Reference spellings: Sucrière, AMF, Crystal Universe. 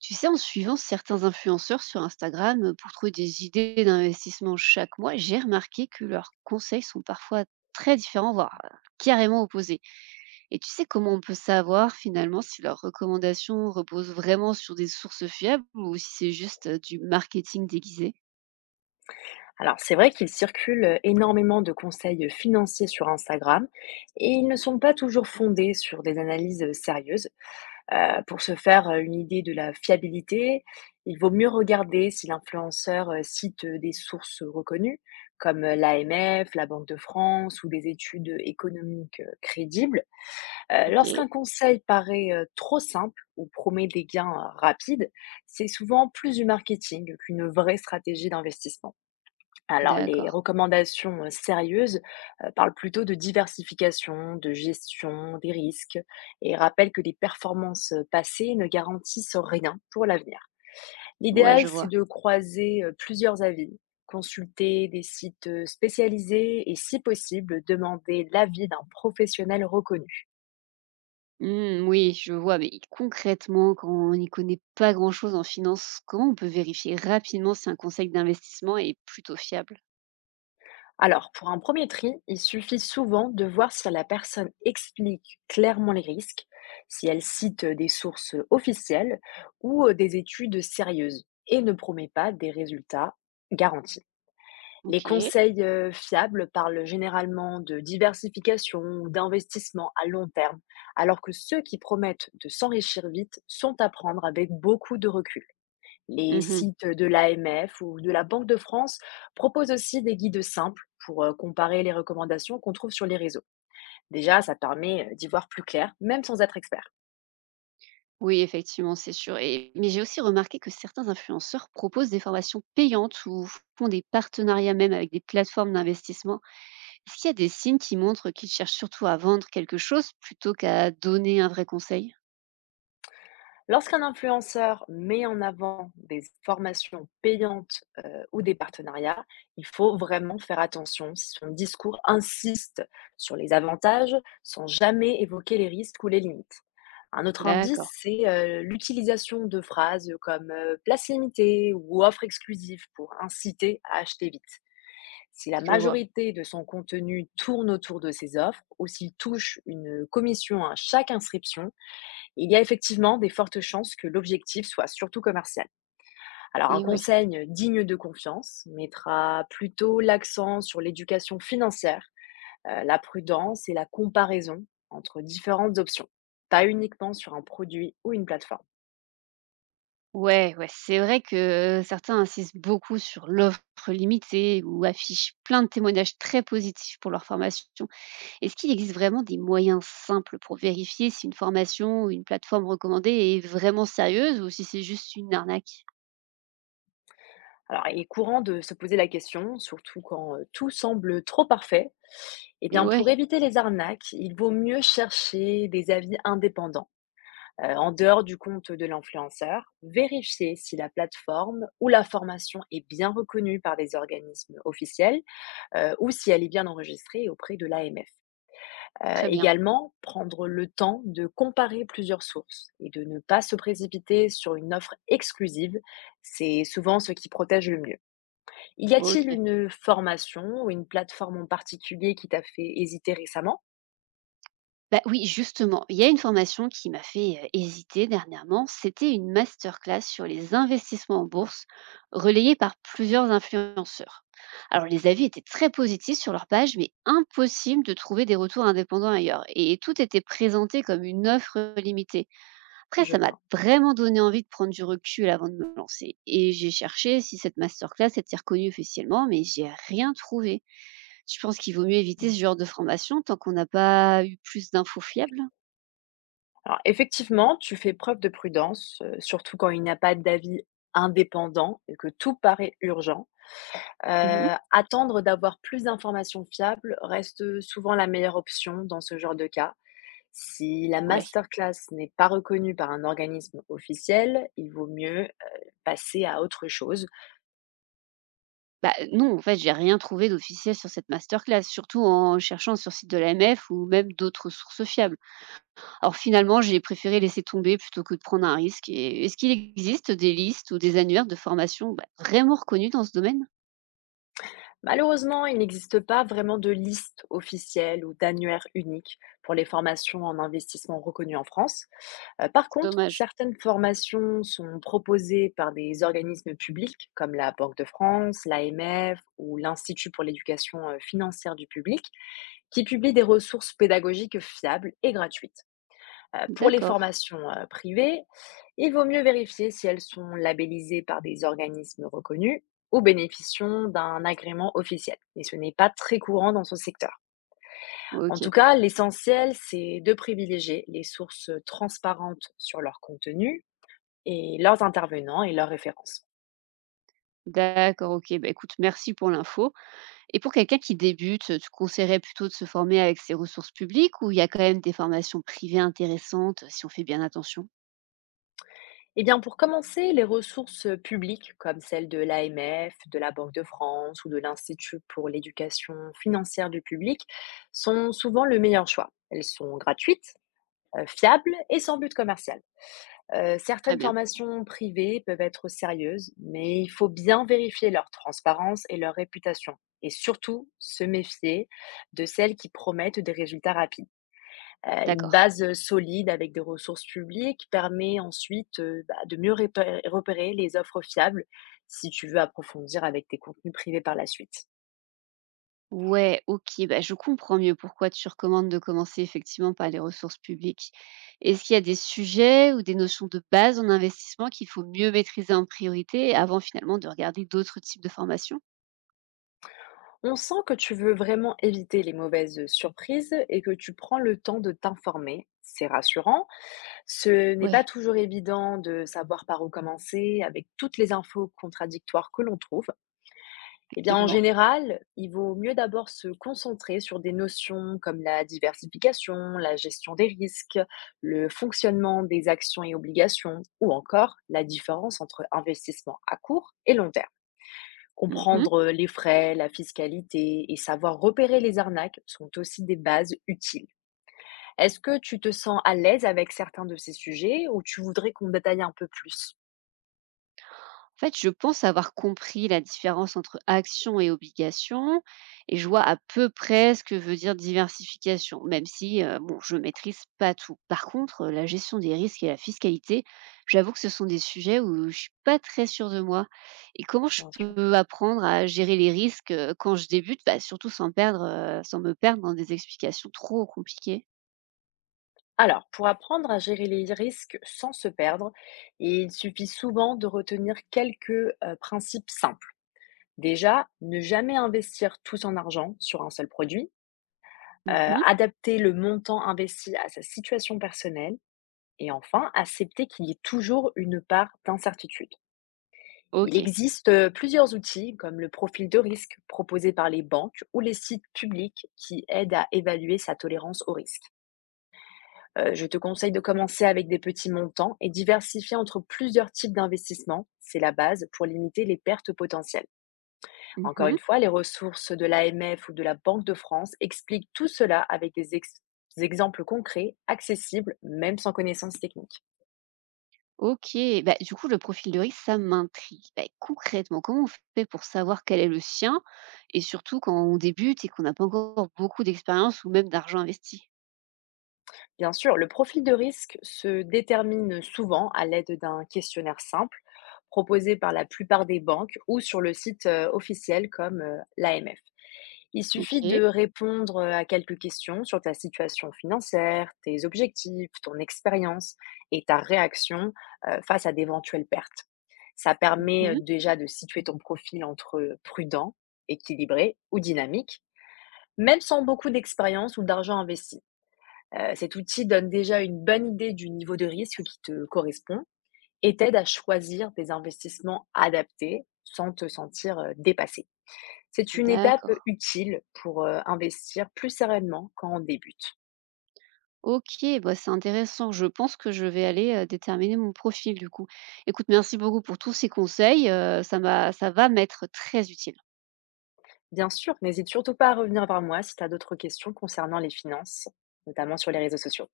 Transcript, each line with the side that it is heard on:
right: Tu sais, en suivant certains influenceurs sur Instagram pour trouver des idées d'investissement chaque mois, j'ai remarqué que leurs conseils sont parfois très différents, voire carrément opposés. Et tu sais comment on peut savoir finalement si leurs recommandations reposent vraiment sur des sources fiables ou si c'est juste du marketing déguisé.
left: Alors, c'est vrai qu'il circule énormément de conseils financiers sur Instagram et ils ne sont pas toujours fondés sur des analyses sérieuses. Pour se faire une idée de la fiabilité, il vaut mieux regarder si l'influenceur cite des sources reconnues comme l'AMF, la Banque de France ou des études économiques crédibles.
right: Ok.
left: Lorsqu'un conseil paraît trop simple ou promet des gains rapides, c'est souvent plus du marketing qu'une vraie stratégie d'investissement. Alors, les
right: D'accord.
left: recommandations sérieuses parlent plutôt de diversification, de gestion des risques et rappellent que les performances passées ne garantissent rien pour l'avenir.
right: Ouais,
left: L'idéal,
right: je
left: c'est
right: vois.
left: de croiser plusieurs avis, consulter des sites spécialisés et, si possible, demander l'avis d'un professionnel reconnu.
right: Hmm, oui, je vois, mais concrètement, quand on n'y connaît pas grand-chose en finance, comment on peut vérifier rapidement si un conseil d'investissement est plutôt fiable.
left: Alors, pour un premier tri, il suffit souvent de voir si la personne explique clairement les risques, si elle cite des sources officielles ou des études sérieuses et ne promet pas des résultats garantis. Les
right: Ok.
left: conseils fiables parlent généralement de diversification ou d'investissement à long terme, alors que ceux qui promettent de s'enrichir vite sont à prendre avec beaucoup de recul. Les
right: Mhm.
left: sites de l'AMF ou de la Banque de France proposent aussi des guides simples pour comparer les recommandations qu'on trouve sur les réseaux. Déjà, ça permet d'y voir plus clair, même sans être expert.
right: Oui, effectivement, c'est sûr. Et mais j'ai aussi remarqué que certains influenceurs proposent des formations payantes ou font des partenariats même avec des plateformes d'investissement. Est-ce qu'il y a des signes qui montrent qu'ils cherchent surtout à vendre quelque chose plutôt qu'à donner un vrai conseil?
left: Lorsqu'un influenceur met en avant des formations payantes ou des partenariats, il faut vraiment faire attention si son discours insiste sur les avantages sans jamais évoquer les risques ou les limites. Un autre indice,
right: D'accord,
left: c'est l'utilisation de phrases comme place limitée ou offre exclusive pour inciter à acheter vite. Si la
right: je vois.
left: majorité de son contenu tourne autour de ces offres ou s'il touche une commission à chaque inscription, il y a effectivement des fortes chances que l'objectif soit surtout commercial. Alors un
right: Et ouais.
left: conseil digne de confiance mettra plutôt l'accent sur l'éducation financière, la prudence et la comparaison entre différentes options, pas uniquement sur un produit ou une plateforme.
right: Ouais, ouais, c'est vrai que certains insistent beaucoup sur l'offre limitée ou affichent plein de témoignages très positifs pour leur formation. Est-ce qu'il existe vraiment des moyens simples pour vérifier si une formation ou une plateforme recommandée est vraiment sérieuse ou si c'est juste une arnaque?
left: Alors, il est courant de se poser la question, surtout quand tout semble trop parfait. Eh
right: Et
left: bien,
right: ouais,
left: pour éviter les arnaques, il vaut mieux chercher des avis indépendants. En dehors du compte de l'influenceur, vérifier si la plateforme ou la formation est bien reconnue par des organismes officiels ou si elle est bien enregistrée auprès de l'AMF.
right: très bien.
left: Également, prendre le temps de comparer plusieurs sources et de ne pas se précipiter sur une offre exclusive, c'est souvent ce qui protège le mieux. Y a-t-il
right: Ok.
left: une formation ou une plateforme en particulier qui t'a fait hésiter récemment?
right: Bah oui, justement, il y a une formation qui m'a fait hésiter dernièrement. C'était une masterclass sur les investissements en bourse, relayée par plusieurs influenceurs. Alors les avis étaient très positifs sur leur page, mais impossible de trouver des retours indépendants ailleurs. Et tout était présenté comme une offre limitée. Après,
left: Je
right: ça m'a
left: vois.
right: vraiment donné envie de prendre du recul avant de me lancer. Et j'ai cherché si cette masterclass était reconnue officiellement, mais j'ai rien trouvé. Je pense qu'il vaut mieux éviter
left: Mmh.
right: ce genre de formation tant qu'on n'a pas eu plus d'infos fiables.
left: Alors effectivement, tu fais preuve de prudence, surtout quand il n'y a pas d'avis indépendant et que tout paraît urgent.
right: Mhm.
left: Attendre d'avoir plus d'informations fiables reste, souvent la meilleure option dans ce genre de cas. Si la
right: Ouais.
left: masterclass n'est pas reconnue par un organisme officiel, il vaut mieux passer à autre chose.
right: Bah non, en fait, j'ai rien trouvé d'officiel sur cette masterclass, surtout en cherchant sur le site de la l'AMF ou même d'autres sources fiables. Alors finalement, j'ai préféré laisser tomber plutôt que de prendre un risque. Et est-ce qu'il existe des listes ou des annuaires de formation, bah, vraiment reconnues dans ce domaine?
left: Malheureusement, il n'existe pas vraiment de liste officielle ou d'annuaire unique pour les formations en investissement reconnues en France. Par contre,
right: Dommage.
left: certaines formations sont proposées par des organismes publics comme la Banque de France, l'AMF ou l'Institut pour l'éducation financière du public, qui publient des ressources pédagogiques fiables et gratuites. Pour les
right: D'accord.
left: formations privées, il vaut mieux vérifier si elles sont labellisées par des organismes reconnus ou bénéficiant d'un agrément officiel. Et ce n'est pas très courant dans ce secteur. En
right: Ok.
left: tout cas, l'essentiel, c'est de privilégier les sources transparentes sur leur contenu et leurs intervenants et leurs références.
right: D'accord, OK. Bah, écoute, merci pour l'info. Et pour quelqu'un qui débute, tu conseillerais plutôt de se former avec ses ressources publiques ou il y a quand même des formations privées intéressantes, si on fait bien attention?
left: Eh bien, pour commencer, les ressources publiques comme celles de l'AMF, de la Banque de France ou de l'Institut pour l'éducation financière du public sont souvent le meilleur choix. Elles sont gratuites, fiables et sans but commercial.
right: Très
left: Certaines
right: bien,
left: formations privées peuvent être sérieuses, mais il faut bien vérifier leur transparence et leur réputation. Et surtout, se méfier de celles qui promettent des résultats rapides. Une
right: d'accord.
left: base, solide avec des ressources publiques permet ensuite, bah, de mieux répé repérer les offres fiables si tu veux approfondir avec tes contenus privés par la suite.
right: Ouais, OK, bah, je comprends mieux pourquoi tu recommandes de commencer effectivement par les ressources publiques. Est-ce qu'il y a des sujets ou des notions de base en investissement qu'il faut mieux maîtriser en priorité avant finalement de regarder d'autres types de formations?
left: On sent que tu veux vraiment éviter les mauvaises, surprises et que tu prends le temps de t'informer, c'est rassurant. Ce n'est
right: Ouais,
left: pas toujours évident de savoir par où commencer avec toutes les infos contradictoires que l'on trouve. Eh bien, en
right: effectivement.
left: général, il vaut mieux d'abord se concentrer sur des notions comme la diversification, la gestion des risques, le fonctionnement des actions et obligations, ou encore la différence entre investissement à court et long terme.
right: Mmh.
left: Comprendre les frais, la fiscalité et savoir repérer les arnaques sont aussi des bases utiles. Est-ce que tu te sens à l'aise avec certains de ces sujets ou tu voudrais qu'on détaille un peu plus?
right: En fait, je pense avoir compris la différence entre action et obligation et je vois à peu près ce que veut dire diversification, même si bon, je maîtrise pas tout. Par contre, la gestion des risques et la fiscalité, j'avoue que ce sont des sujets où je suis pas très sûre de moi. Et comment je
left: Bien sûr.
right: peux apprendre à gérer les risques quand je débute, bah, surtout sans me perdre dans des explications trop compliquées.
left: Alors, pour apprendre à gérer les risques sans se perdre, il suffit souvent de retenir quelques principes simples. Déjà, ne jamais investir tout son argent sur un seul produit,
right: Mhm.
left: adapter le montant investi à sa situation personnelle et enfin, accepter qu'il y ait toujours une part d'incertitude. Il
right: Ok.
left: existe plusieurs outils comme le profil de risque proposé par les banques ou les sites publics qui aident à évaluer sa tolérance au risque. Je te conseille de commencer avec des petits montants et diversifier entre plusieurs types d'investissements. C'est la base pour limiter les pertes potentielles. Encore
right: Mhm.
left: une fois, les ressources de l'AMF ou de la Banque de France expliquent tout cela avec des des exemples concrets, accessibles, même sans connaissance technique.
right: OK, bah, du coup, le profil de risque, ça m'intrigue. Bah, concrètement, comment on fait pour savoir quel est le sien et surtout quand on débute et qu'on n'a pas encore beaucoup d'expérience ou même d'argent investi?
left: Bien sûr, le profil de risque se détermine souvent à l'aide d'un questionnaire simple proposé par la plupart des banques ou sur le site officiel comme l'AMF. Il suffit de
right: OK.
left: répondre à quelques questions sur ta situation financière, tes objectifs, ton expérience et ta réaction face à d'éventuelles pertes. Ça permet
right: Mhm.
left: déjà de situer ton profil entre prudent, équilibré ou dynamique, même sans beaucoup d'expérience ou d'argent investi. Cet outil donne déjà une bonne idée du niveau de risque qui te correspond et t'aide à choisir des investissements adaptés sans te sentir dépassé. C'est une étape
right: D'accord.
left: utile pour investir plus sereinement quand on débute.
right: Ok, bah c'est intéressant. Je pense que je vais aller déterminer mon profil du coup. Écoute, merci beaucoup pour tous ces conseils. Ça va m'être très utile.
left: Bien sûr, n'hésite surtout pas à revenir vers moi si tu as d'autres questions concernant les finances, notamment sur les réseaux sociaux.